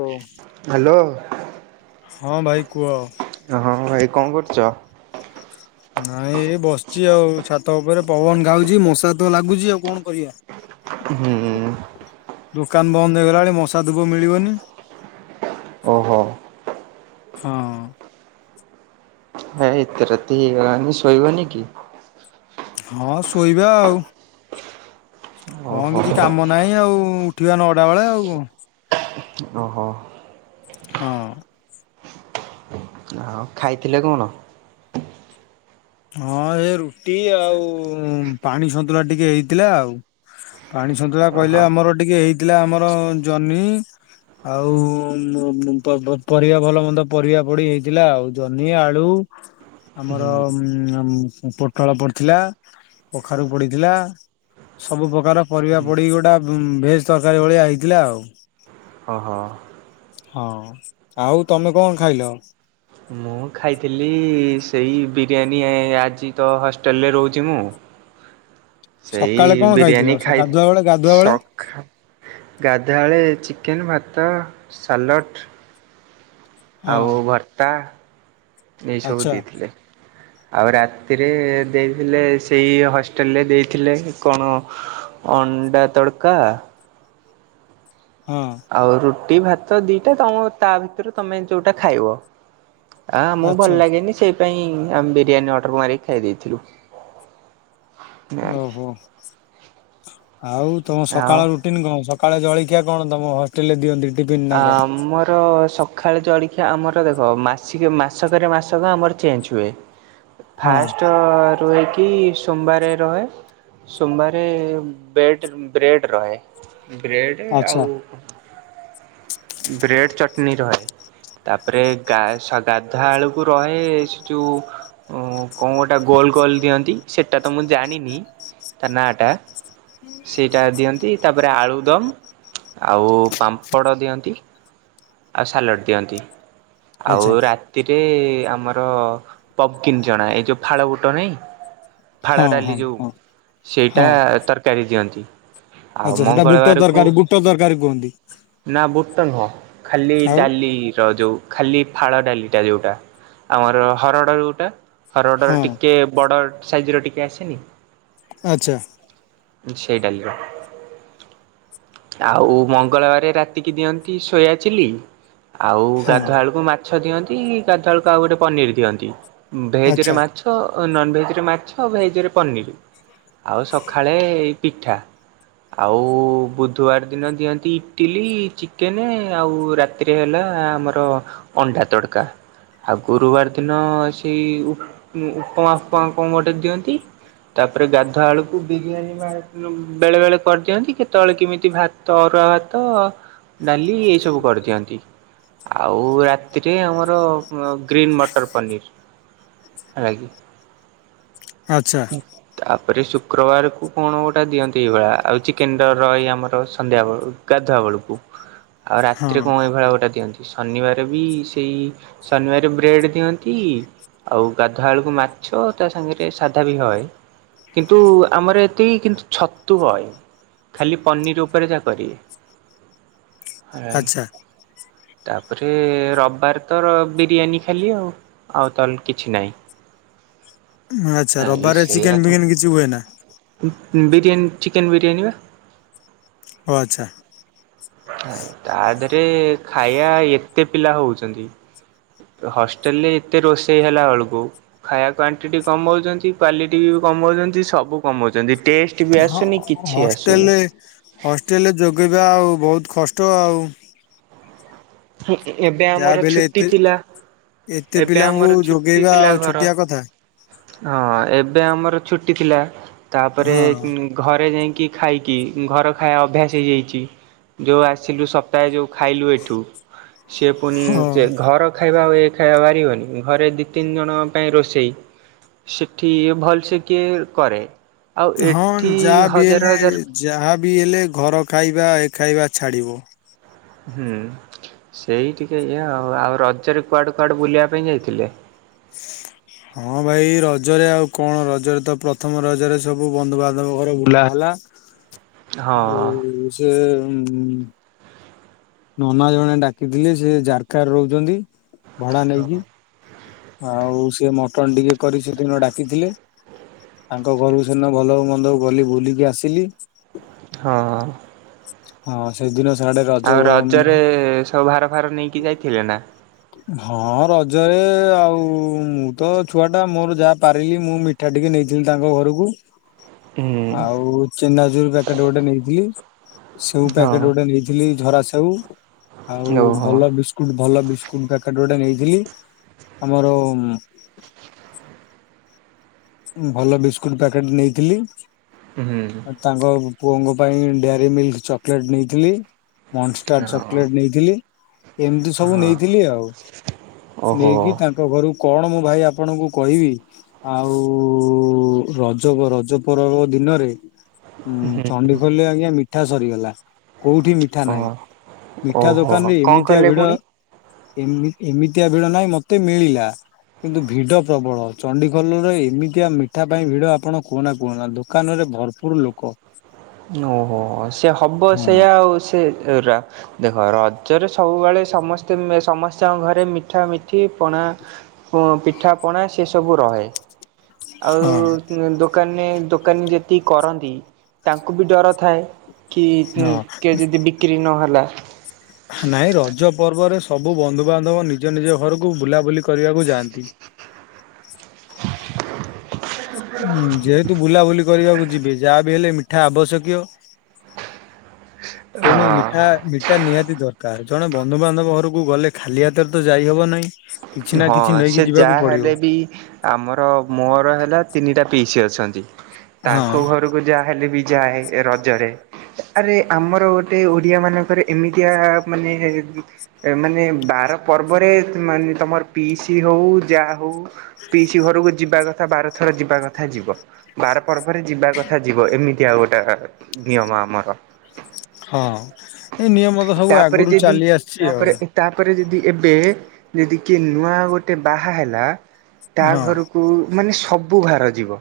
ଓ hello. ହଁ ଭାଇ କୁହ। ହଁ ଭାଇ କଣ କରୁଚ? ନାଇଁ ଏ ବସ୍ଚି ଆଉ ଛାତ ଉପରେ ପବନ ଗାଉଚି ମଶାତ ଲାଗୁଚି ଆଉ କଣ କରିବା। ହୁଁ। ଦୋକାନ୍ ବନ୍ଦ ହେଇଗଲାଣି ମଶା ଧୁପ ମିଳିବନି। ଓହୋ। ହଁ। ହେ ଏତ ରାତି ହେଇଗଲାଣିି ଶୋଇବନି କି? ହଁ ଶୋଇବା ଆଉ, ହଁ ଓହୋ କିଛି କାମ ନାହିଁ ଆଉ ଉଠିବା ନଅଟା ବେଳେ ଆଉ କଣ ଅ ହୋ। ହଁ। ଆଉ ଖାଇଥିଲେ କଣ? ହଁ ଏ ରୁଟି ଆଉ ପାଣି ସନ୍ତୁଳା ଟିକେ ହେଇଥିଲା ଆଉ, ପାଣି ସନ୍ତୁଳା ଓହୋ କହିଲେ ଆମର ଟିକେ ହେଇଥିଲା ଆମର ଜହ୍ନି ଆଉ ପ ପ ପରିବା ଭଲ ମନ୍ଦ ପରିବା ପଡି ହେଇଥିଲା ଆଉ ଜହ୍ନି, ଆଳୁ ହୁଁ ଆମର ଉ ପୋଟଳ ପଡିଥିଲା, କଖାରୁକୁ ପଡିଥିଲା, ସବୁ ପ୍ରକାର ପରିବା ହୁଁ ପଡିକି ଗୋଟେ ଭେଜେ ତରକାରି ଭଳିଆ ହେଇଥିଲା ଆଉ, ହଁ ହଁ। ହଁ ଆଉ ତମେ କଣ ଖାଇଲ? ମୁଁ ଖାଇଥିଲି ସେଇ ବିରିୟାନୀ ଆଜି ତ ହଷ୍ଟେଲରେ ରହୁଛି ମୁଁ। ସେଇ ସକାଳେ କଣ ଖାଇଥିଲ ବିରିୟାନୀ ସ- ଖାଇ ଗାଧୁଆ ବେଳେ ଗାଧୁଆ ବେଳେ ଶ ଗାଧେଇଲା ବେଳେ ଚିକେନ୍, ଭାତ, ସାଲଟ ହଁ ଆଉ ଭର୍ତ୍ତା ଏସବୁ ଆଚ୍ଛା ଦେଇଥିଲେ। ଆଉ ରାତିରେ ଦେଇଥିଲେ ସେଇ ହଷ୍ଟେଲରେ ଦେଇଥିଲେ କଣ, ଅଣ୍ଡା ତଡକା ହଁ। ଆଉ ରୁଟି, ଭାତ ଦିଟା ତା ତା ଭିତରୁ ତମେ ଯୋଉଟା ଖାଇବ। ଆ ଆମକୁ ଆଚ୍ଛା ଭଲ ଲାଗେନି ସେଇ ପାଇଁ ଆମେ ବିରିୟାନୀ ଅର୍ଡର ମାରିକି ଖାଇ ଦେଇଥିଲୁ। ଓହୋ ଆଉ ତମ ଆଉ ସକାଳ ରୁ ଟିନ୍ କଣ ସକାଳେ ଜଳଖିଆ କଣ ତମ ହସ ଟେଲେ ଦିଅନ୍ତି ଟିଫନ୍ ଆମର ସ ଖାଲେ ଜଳଖିଆ ଆମର ଦେଖ ମାସି ମାସକରେ ମାସକ ଆମର ଚେଞ୍ଜ ହୁଏ। ହଁ ଫାଷ୍ଟ ରୁହିକି ସୋମବାରେ ରହେ ସୋମବାରେ ବେଡ଼ ବ୍ରେଡ଼୍ ରହେ। ବ୍ରେଡ଼ ଆଚ୍ଛା ଆଉ ବ୍ରେଡ଼ ଚଟଣି ରହେ। ତାପରେ ଗା ଗାଧୁଆ ଆଳୁକୁ ରହେ ସେ ଯୋଉ ଓ କଣ ଗୋଟେ ଗୋଲ ଗୋଲ ଦିଅନ୍ତି ସେଟା ତ ମୁଁ ଜାଣିନି ତା ନାଁ ଟା ସେଇଟା ଦିଅନ୍ତି ତାପରେ ଆଳୁ ଦମ ଆଉ ପାମ୍ପଡ଼ ଦିଅନ୍ତି। ଆଉ ସାଲଡ଼ ଦିଅନ୍ତି ଆଉ ଆଚ୍ଛା ରା ତିରେ ଆମର ପବକିନ୍ ଚଣା ଏଇ ଯୋଉ ଫାଳ ବୁଟ ନାଇଁ ଫାଳ ହଁ ଡାଲି ହଁ ଯୋଉ ହଁ ସେଇଟା ହଁ। ତରକାରୀ ଦିଅନ୍ତି। ଆଉ ଆଚ୍ଛା। ସେଟା ବୁଟ ତରକାରୀ ବୁଟ ତରକାରୀ କୁହନ୍ତି। ନାଇ ବୁଟ ନୁହଁ ଖାଲି ଆଉ ଡାଲି ର ଯୋଉ ଖାଲି ଫାଳ ଡାଲିଟା ଯୋଉଟା ଆମର ହରଡ ଯୋଉଟା ହଁ ହରଡର ଟିକେ ବଡ ସାଇଜ ର ଟିକେ ଆସେନି ଆଚ୍ଛା। ସେଇ ଡାଲି ଆଉ ମଙ୍ଗଳବାର ରାତିକି ଦିଅନ୍ତି ସୋୟା ଚିଲି ଆଉ ହଁ ଗାଧୁଆ ବେଳକୁ ମାଛ ଦିଅନ୍ତି ଗାଧୁଆଳକୁ ଆଉ ଗୋଟେ ପନିର ଦିଅନ୍ତି। ଭେଜରେ ଆଚ୍ଛା ମାଛ ନନ୍ ଭେଜେର ମାଛ ଭେଜରେ ପନିରି ଆଉ ସକା ଖାଳେ ପିଠା। ଆଉ ବୁଧବାର ଦିନ ଦିଅନ୍ତି ଇଟିଲି ଚିକେନେ ଆଉ ରା ରାତିରେ ହେଲା ଆମର ଅଣ୍ଡା ତଡକା। ଆଉ ଗୁରୁବାର ଦିନ ସେଇ ଉ ଉପମା ଫୁପମା କଣ ଗୋଟେ ଦିଅନ୍ତି। ତାପରେ ଗାଧୁଆଳୁ ବିରିୟାନୀ ବେଳେ ବେଳେ କରିଦିଅନ୍ତି, କେତେବେଳେ କେମିତି ଭାତ ଅରୁଆ ଭାତ ଡାଲି ଏଇ ସବୁ କରିଦିଅନ୍ତି, ଆଉ ରା ସେଥିରେ ଆମର ଗ୍ରୀନ୍ ମଟର ପନିର୍ ହେଲାକି? ଆଛା। ତାପରେ ସୁ ଶୁକ୍ରବାରକୁ କଣ ଗୋଟା ଦିଅନ୍ତି ଏଇଭଳିଆ, ଆଉ ଚିକେନ ତ ରଇ ଆମର ସନ୍ଧ୍ୟାବେେଳକୁ ଗାଧୁଆ ବେଳକୁ। ଆଉ ହଁ ରାତିରେ କଣ ଏଇଭଳା ଗୋଟେ ଦିଅନ୍ତି। ଶନିବାର ବି ସେଇ ଶନିବାର ବ୍ରେଡ଼୍ ଦିଅନ୍ତି ଇ ଆଉ ଗାଧୁଆଳକୁ ମାଛ ତା ସାଙ୍ଗରେ ସାଧା ବି ହଏ। ତୁ ଆମର ଏତିକି କିନ୍ତୁ ଛତୁ ହଏନି, ଖାଲି ପନିର ଉପରେ ଯା କରିବେ। ହାଇ। ଆଚ୍ଛା ତାପରେ ରବିବାର ତର ବିରିୟାନୀ ଖାଲି ଆଉ। ଆଉ ତାହେଲେ କିଛି ନାଇ। ଆଛା, ରବାରରେ ଚିକେନ୍ ଫିକେନ କିଛି ହୁଏନା? ବିରିୟାନୀ ଚିକେନ ବିରିୟାନି ବା। ଓ ଆଛା। ତା ଦେହରେ ଖାଇଆ ଏତେ ପିଲା ହଉଛନ୍ତି। ହଷ୍ଟେଲ ରେ ଏତେ ରୋଷେଇ ହେଲା ଏଳକୁ ଖାଇବା କ୍ଵାଣ୍ଟିଟି କମଉଚନ୍ତି, କ୍ୱାଲିଟୀ ବି କମଉଚନ୍ତି, ସବୁ କମଉଚନ୍ତି, ଟେଷ୍ଟ ବି ହଁ ଆସୁନି ହଁ କିଛି ଆସୁନି ହଷ୍ଟେଲରେ ହଷ୍ଟେଲରେ ଯୋଗେଇବା ଆଉ ବହୁତ କଷ୍ଟ ଆଉ [inaudible] ଏବେ ଯାହା ଆମର ବି ହେଲେ ଛୁଟି ଏତେ ଥିଲା, ଏତେ ଏବେ ପିଲାଙ୍କୁ ଆମର ଛୁଟି ଯୋଗେଇବା ଥିଲା ଆଉ ଘର ଛୋଟିଆ କଥା ହଁ ଏବେ ଆମର ଛୁଟି ଥିଲା, ତା ପରେ ହଁ ଘରେ ଯାଇଁକି ଖାଇକି, ଘର ଖାଇବା ଅଭ୍ୟାସ ହେଇଯାଇଚି। ଯଉ ଆସିଲୁ ସପ୍ତାହେ ଯୋଉ ଖାଇଲୁ ଏଠୁ, ସେ ପୁଣି ହଁ ଘର ଖାଇବା ଆଉ ଏ ଖାଇବା ବାରିବନି, ଘରେ ଦିଇ ତିନି ଜଣଙ୍କ ପାଇଁ ରୋଷେଇ। ସେଠି ଭଲସ କିଏ କରେ, ଆଉ ଏଠି ହ ଯାହାବି ହେଲେ ଘର ଖାଇବା ଏ ଖାଇବା ଛାଡ଼ିବ। ହୁଁ ସେଇ ଟିକେ ଇଏ ଆଉ, ଆଉ ରଜରେ କୁଆଡ଼େ କୁଆଡେ ବୁଲିବା ପାଇଁ ଯାଇଥିଲେ? [inaudible] ହଁ ଭାଇ ରଜରେ ଆଉ କଣ ରଜରେ ତ ପ୍ରଥମ ରଜରେ ସବୁ ବନ୍ଧୁବାନ୍ଧବ ଘର ବୁଲାହେଲା। [inaudible] ଆଉ ସେ ଉମ ଉଁ ନନା ଜଣେ ଡାକିଥିଲେ, ସେ ଜାରକା ରହୁଛନ୍ତି ଭଡା ହଁ। ନେଇକି। ଆଉ ସେ ମଟନ୍ ଟିକେ କରି ସେଦିନ ଡାକିଥିଲେ। ତାଙ୍କ ଘରୁ ସେଦିନ ଭଲ ହଉ ମନ୍ଦ ହଉ ଗଲି ବୁଲିକି ଆସିଲି। ହଁ ଅଁ ହଁ, ସେଦିନ ସଆଡେ ରଜ ଆଉ ଗ ରଜରେ ସବୁ ଭାର ଫାର ନେଇକି ଯାଇଥିଲେ ନା? ହଁ ରଜରେ ଆଉ ମୁଁ ତ ଛୁଆ ଟା ମୋର ଯାହା ପାରିଲି ମିଠା ଟିକେ ନେଇଥିଲ ତାଙ୍କ ଘରକୁ। [inaudible] ଆଉ ଚେନାଚୁର ପ୍ୟାକେଟ ଗୋଟେ ନେଇଥିଲି। ସେଉ ହଁ ପ୍ୟାକେଟ ଗୋଟେ ନେଇଥିଲି ଝରା ସେଉ, ଆଉ ଓହୋ ଭଲ ବିସ ଭଲ ବିସ୍କୁଟ ପ୍ୟାକେଟ ଗୋଟେ ନେଇଥିଲି ଆମର ଭଲ ବିସ୍କୁଟ ପ୍ୟାକେଟ୍ ନେଇଥିଲି। ହୁଁ ହୁଁ। ତାଙ୍କ ପୁଅଙ୍କ ପାଇଁ ଡାଏରୀ ମିଲ୍କ ଚକୋଲେଟ ନେଇଥିଲି। ମନଷ୍ଟାର ହଁ। ଚକଲେଟ୍ ନେଇଥିଲି। ଏମିତି ସବୁ ହଁ ନେଇଥିଲି ଆଉ ଓହୋ ନେଇକି ତା ଙ୍କ ଘରୁ କଣ ମୁଁ ଭାଇ ଆପଣଙ୍କୁ କହିବି। ଆଉ ରଜ ରଜ ପରବ ଦିନରେ ହୁଁ ହୁଁ ଚଣ୍ଡି ଖୋଲଲେ ଆଜ୍ଞା ମିଠା ସରିଗଲା କୋଉଠି ମି ଠା ଓ ନାଇଁ ମିଠା ଓହୋ ଦୋକାନରେ କଣ ଏମିତିଆ କଲେ ଭିଡ ପୁଣି? ଇମି ଏମିତିଆ ଭିଡ ନାହିଁ ମତେ ମିଳିଲା। କିନ୍ତୁ ଭିଡ ପ୍ରବଳ ଚଣ୍ଡିଖୋଲରୁ ତ ଏମିତିଆ ମିଠା ପାଇଁ ଭିଡ ଆପଣ କୁହନା କୁହନା ଦୋକାନରେ ଭରପୁର ଲୋକ। ଓହୋ ସେ ହବ ହଁ ସେଇୟା ଆଉ ସେ ଏରା ଦେଖ ରଜରେ ସବୁବେଳେ ସମସ୍ତେ ଏ ସମସ୍ତଙ୍କ ଘରେ ମିଠା ମି ଠି ପଣା ପ ପିଠା ପଣା ସେସବୁ ରହେ ଆଉ ହଁ ଉଁ ଦୋକାନେ ଦୋକାନୀ ଯେତିକି କରନ୍ତି। ତାଙ୍କୁ ବି ଡର ଥାଏ କି କି ହଁ ଏ ଯଦି ବିକ୍ରି ନହେଲା। ନାଇଁ ରଜ ପର୍ବରେ ସବୁ ବନ୍ଧୁବାନ୍ଧବ ନିଜ ନିଜ ଘରକୁ ବୁଲାବୁଲି କରିବାକୁ ଯାଆନ୍ତି। ହୁଁ ଯେହେତୁ ବୁଲାବୁଲି କରିବାକୁ ଯିବେ ଯାହା ବିି ହେଲେ ମିଠା ଆବଶ୍ୟକୀୟ। ତେଣୁ ହଁ ମିଠା ମି ଏଟା ନିହାତି ଦରକାର ଜଣେ ବନ୍ଧୁବାନ୍ଧବ ଘରକୁ ଗଲେ ଖାଲି ହାତରେ ତ ଯାଇହବ ନାହିଁ। କିଛି ନା ହଁ କିଛି ନେଇକି ସେ ଯିବାକୁ ଯାହା ପଡିବ ହେଲେ ବି ଆମର ମୋର ହେଲା ତିନିଟା ପିଇସି ଅଛନ୍ତି ହଁ ତାଙ୍କ ଘରକୁ କୁ ଯା ହେଲେ ବି ଯାଏ ରଜରେ। ଆରେ ଆମର ଗୋଟେ ଓଡିଆ ମାନଙ୍କର ଏମିତିଆ ମାନେ ମାନେ ବାର ପର୍ବରେ ଅ ମାନେ ତମର ପିଇସି ହଉ ଯା ହଉ ପିଇସି ଘରକୁ ଯିବା କଥା ବାର ଥର ଯିବା କଥା ଯିବ। ବାର ପର୍ବ ରେ ଯିବା କଥା ଯିବ ଏମିତିଆ ଗୋଟା ନିୟମ ଆମର। ହଁ ଏଇ ନିୟମ ତ ସବୁ ତାପରେ ଆଗରୁ ଯଦି ଚାଲି ଆସିଚି ଆଉ। ତାପରେ ତାପରେ ଜେଦି ଏବେ ଯେଦି କିଏ ନୂଆ ଗୋଟେ ବାହା ହେଲା ତା ହଁ। ଘରକୁ ମାନେ ସବୁ ଭାର ଯିବ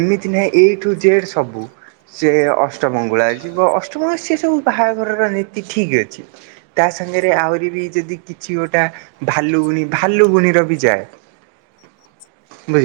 ଏମିତି ନାହିଁ ଏ ଟୁ ଜେଡ୍ ସବୁ। ସେ ଅଷ୍ଟମଙ୍ଗୁଳା ଯିବ ଅଷ୍ଟମଙ୍ଗଳା ସେ ସବୁ ବାହାଘରର ନୀତି ଠିକ୍ ଅଛି। ତା ସାଙ୍ଗରେ ଆହୁରି ବି ଜେଦୀ କିଛି ଗୋଟା ଭାଲୁଗୁଣି ଭାଲୁ ଗୁଣିର ବି ଯାଏ।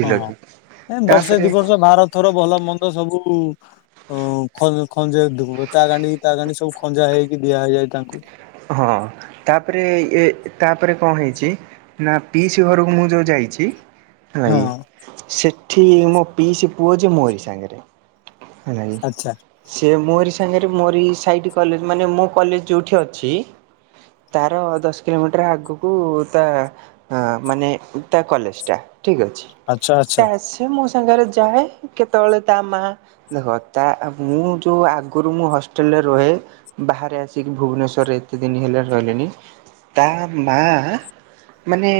ହଁ କି ଏ ବର୍ଷେ ତାପରେ ଦି ବର୍ଷ ଭାର ଥୋର ଭଲ ମନ୍ଦ ସବୁ ଓ ଖ ଖଞ୍ଜା ତା ଗାଣ୍ଡୀ ତା ଗାଣ୍ଡୀ ସବୁ ଖଞ୍ଜା ହେଇକି ଦିଆ ହେଇଯାଏ ତାଙ୍କୁ। ହଁ ତାପରେ ଏ ତାପରେ କଣ ହେଇଚି ନା ପିଇସି ଘରକୁ ମୁଁ ଯୋଉ ଜାଇଚି ହଁ ନାଇଁ ସେଠି ମୋ ପିଇସି ପୁଅ ଯେ ମୋରି ସାଙ୍ଗରେ ନାଇଁ ଆଚ୍ଛା ସେ ମୋରି ସାଙ୍ଗରେ ମୋରି ସାଇଟ୍ କଲେଜ୍ ମାନେ ମୋ କଲେଜ୍ ଯୋଉଠି ଅ ଛି ତାର ଦଶ କିଲୋମିଟର ଆଗକୁ ତା ହଁ ମାନେ ତା କଲେଜ୍ ଟା ଠିକ ଅଛି ଆଚ୍ଛା ଆଚ୍ଛା ସେ ଆସି ସେ ମୋ ସାଙ୍ଗରେ ଯାଏ କେତେବେଳେ ତା ମା ଦେଖ ତା ମୁଁ ଯୋଉ ଆଗରୁ ମୁଁ ହଷ୍ଟେଲରେ ରହେ ବାହାରେ ଆସିକି ଭୁବନେଶ୍ଵ ରରେ ଏତେ ଦିନ ହେଲା ରହିଲେଣି ତା ମା ମାନେ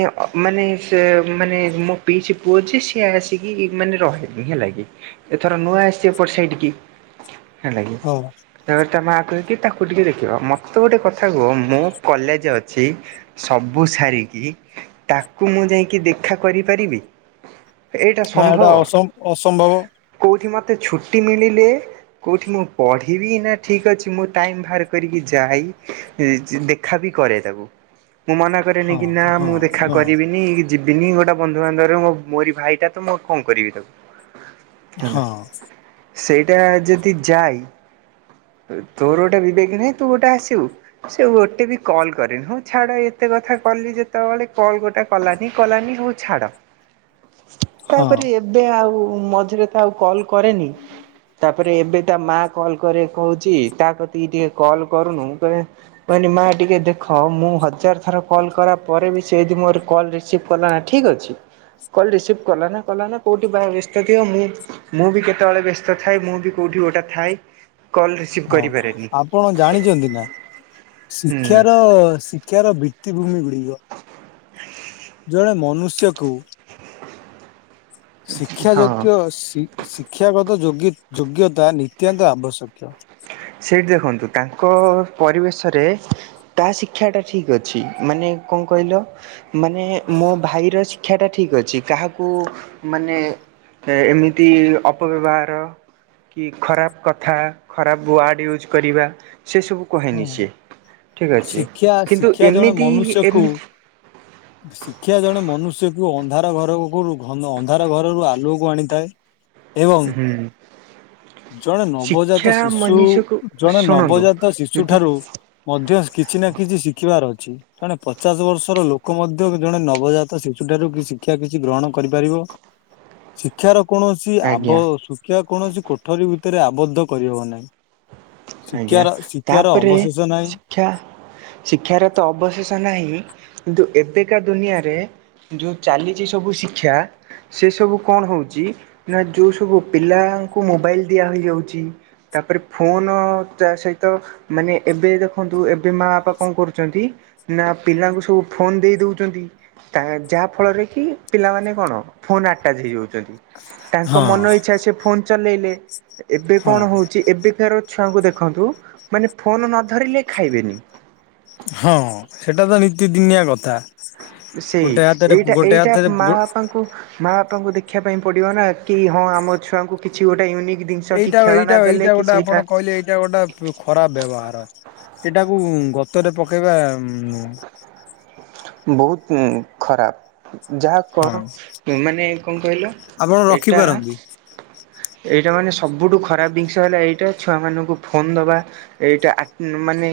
ମାନେ ସେ ମାନେ ମୋ ପିଇସି ପୁଅ ଯେ ସିଏ ଆସିକି ମାନେ ରହେ ହେଲାଗି ଏଥର ନୂଆ ଆସିଚି ଏପଟ ସାଇଟ୍ କି ହେଲାଗି ହଁ ତାପରେ ତା ମା କହେ କି ତାକୁ ଟିକେ ଦେଖିବ ମ ତେ ଗୋଟେ କଥା କୁହ ମୋ କଲେଜ ଅଛି ସବୁ ସାରିକି ତାକୁ ମୁଁ ଯାଇକି ଦେଖା କରିପାରିବି। ଏଇଟା ନା ସମ୍ଭବ ଏଟା ଅସମ୍ ଅସମ୍ଭବ। କୋଉଠି ମତେ ଛୁଟି ମିଳିଲେ କୋଉଠି ମୁଁ ପଢ଼ିବି ନା ଠିକ୍ ଅଛି ମୁଁ ଟାଇମ ବାହାର କରିକି ଯାହାଇ ଦେଖା ବି କରେ ତାକୁ। ମୁଁ ମନା କରେନି ହଁ କି ନା ହଁ ମୁଁ ଦେଖା ହଁ କରିବିନି। ଯିବିନି ଗୋଟେ ବନ୍ଧୁବାନ୍ଧବରେ ମୋରି ଭାଇଟା ତ ମୁଁ କଣ କରିବି ତାକୁ? ହଁ [inaudible] ସେଇଟା ଯଦି ଯାଏ ତୋରଟା ବିିବେକ ନାଇଁ ତୁ ଗୋଟେ ଆସିବୁ ସେ ଗୋଟେ ବି କଲ୍ କରେନି ହଁ ଛାଡ ଏତେ କଥା କଲି ଯେ ସେତେବେଳେ କଲ ଗୋଟେ କଲାନି କଲାନି ହଉ ଛାଡ ହଁ ତାପରେ ଏବେ ଆଉ ମଝିରେ ତ ଆଉ କଲ୍ କରେନି। ତାପରେ ଏବେ ତା ମା କଲ କରି କହୁଛି ତା ପ୍ରତିକି ଟିକେ କଲ୍ କରୁନୁ ମୁଁ କହେ କହିଲି ମା ଟିକେ ଦେଖ ମୁଁ ହଜାର ଥର କଲ୍ କରା ପରେ ବି ସେ ଯଦି ମୋର କଲ ରିସିଭ ସିଫନା ଠିକ୍ ଅଛି କଲ୍ ରିସିଭ୍ କଲା ନା କଲା ନା କୋଉଠି ବା ବ୍ୟସ୍ତ ଥିବ ମୁଁ ମୁଁ ବି କେତେବେଳେ ବ୍ୟସ୍ତ ଥାଏ ମୁଁ ବି କୋଉଠି ଗୋଟେ ଥାଏ କଲ ରିସିଭ ହଁ କରିପାରେନି। ଆପଣ ଜାଣିଛନ୍ତି ନା ହୁଁ ଶିକ୍ଷାର ଶିକ୍ଷାର ଭିତ୍ତିଭୂମି ଗୁଡିକ ଜଣେ ମନୁଷ୍ୟକୁ ଶିକ୍ଷା ହଁ ଯୋଗ୍ୟ ସି ଶିକ୍ଷାଗତ ଯୋ ଯୋଗ୍ୟତା ନିତ୍ୟାନ୍ତ ଆବଶ୍ୟକ। ସେଇଠି ଦେଖନ୍ତୁ ତାଙ୍କ ପରିବେଶରେ ତା ଶିକ୍ଷାଟା ଠିକ୍ ଅଛି ମାନେ କଣ କହିଲ? ମାନେ ମୋ ଭାଇର ଶିକ୍ଷାଟା ଠିକ ଅଛି କାହାକୁ ମାନେ ଏମିତି ଅପବ୍ୟବହାର କି ଖରାପ କଥା ଖରାପ ୱାର୍ଡ଼ ୟୁଜ୍ କରିବା। ସେ ସବୁ ହଁ କହେନି ସିଏ ଠିକ୍ ଅଛି ଶିକ୍ଷା କିନ୍ତୁ ଶିକ୍ଷା ଜଣେ ଏମିତି ମନୁଷ୍ୟକୁ ଏମିତି ଶିକ୍ଷା ଜଣେ ମନୁଷ୍ୟକୁ ଅନ୍ଧାର ଘରକୁ ଘନ ଅନ୍ଧାର ଘରରୁ ଆଲୁଅକୁ ଆଣିଥାଏ। ଏବଂ ହୁଁ। ଜଣେ ନବଜାତ ଶିକ୍ଷା ଶିଶୁ ମନୁଷ୍ୟକୁ ଜଣେ ଶୁଣନ୍ତୁ ନବଜାତ ଶିଶୁ ଯଦି ଠାରୁ ମଧ୍ୟ କିଛି ନା କିଛି ଶିଖିବାର ଅଛି। ଜଣେ ପଚାଶ ବର୍ଷର ଲୋକ ମଧ୍ୟ ଜଣେ ନବଜାତ ଶିଶୁ ଠାରୁ କି ଶିକ୍ଷା କିଛି ଗ୍ରହଣ କରିପାରିବ। ଶିକ୍ଷାର କୌଣସି ଆବ ଆଜ୍ଞା ଶିକ୍ଷା କୌଣସି କୋଠରୀ ଭିତରେ ଆବଦ୍ଧ କରିହବ ନାହିଁ। ଆଜ୍ଞା ଶିକ୍ଷାର ଶିକ୍ଷାର ତାପରେ ଅବଶେଷ ନାହିଁ। ଶିକ୍ଷା ଶିକ୍ଷାର ତ ଅବଶେଷ ନାହିଁ କିନ୍ତୁ ଏବେକା ଦୁନିଆରେ ଯୋଉ ଚାଲିଛି ସବୁ ଶିକ୍ଷା ସେ ସବୁ କଣ ହଉଛି ନା ଯୋଉ ସବୁ ପିଲାଙ୍କୁ ମୋବାଇଲ ଦିଆହୋଇଯାଉଛି ତାପରେ ଫୋନ ଚା ସହିତ ମାନେ ଏବେ ଦେଖନ୍ତୁ ଏବେ ମା ବାପା କଣ କରୁଛନ୍ତି? ନା ପିଲାଙ୍କୁ ସବୁ ଫୋନ ଦେଇଦଉଛନ୍ତି। ଯାହା ଫଳରେ କି ପିଲାମାନେ କଣ ଫୋନ ଆଟାଚ ହେଇଯାଉଛନ୍ତି। ତାଙ୍କ ହଁ ମନ ଇଚ୍ଛା ସେ ଫୋନ ଚଲେଇଲେ ଏବେ ହଁ କଣ ହଉଛି ଏବେ ଏବେକାର ଛୁଆଙ୍କୁ ଦେଖନ୍ତୁ ମାନେ ଫୋନ ନ ଧରିଲେ ଖାଇବେନି। ହଁ ସେଟା ତ ନତିଦିନିଆ କଥା। ସେଇ ଗୋଟେ ହାତରେ ଏଇଟା ଗୋଟେ ଏଇଟା ହାତରେ ମା ଫୋ ବାପାଙ୍କୁ ମା ବାପାଙ୍କୁ ଦେଖିବା ପାଇଁ ପଡିବ ନା କି ହଁ ଆମ ଛୁଆଙ୍କୁ କିଛି ଗୋଟେ ୟୁନିକ୍ ଜିନିଷ କି ଏଇଟା ଏଇଟା ଖେଳନା ଦେଲେ ଏଇଟା କି ଗୋଟେ ଆପଣ ସେଇଟା କହିଲେ ଏଇଟା ଗୋଟେ ଖରାପ ବ୍ୟବହାର ଏଇଟାକୁ ଗତରେ ପକେଇବା। ବହୁତ ଉଁ ଖରାପ। ଯାହା ହଁ କର ମାନେ କଣ କହିଲ ଆପଣ ଏଇଟା ରଖିପାରନ୍ତି। ଏଇଟା ମାନେ ସବୁଠୁ ଖରାପ ଜିନିଷ ହେଲା ଏଇଟା ଛୁଆମାନଙ୍କୁ ଫୋନ୍ ଦବା। ଏଇଟା ମାନେ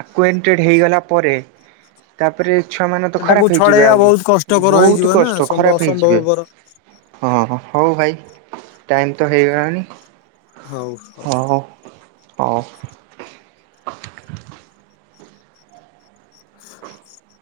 ଆକ୍ୱେଣ୍ଟଟେଡ୍ ହେଇଗଲା ପରେ ତାପରେ ଛୁଆମାନେ ତ ଏଟାକୁ ଖରାପ ହେଇଯିବେ ଛଡେଇବା ଆଉ ବହୁତ କଷ୍ଟକର ହେଇଯିବ ବହୁତ ନା କଷ୍ଟ ସମ୍ଭ ଖରାପ ହେଇଯିବେ। ଅସମ୍ଭବପର ହଁ ହଉ ଭାଇ ଟାଇମ୍ ତ ହେଇଗଲାଣି ହଉ ହଉ। [unintelligible]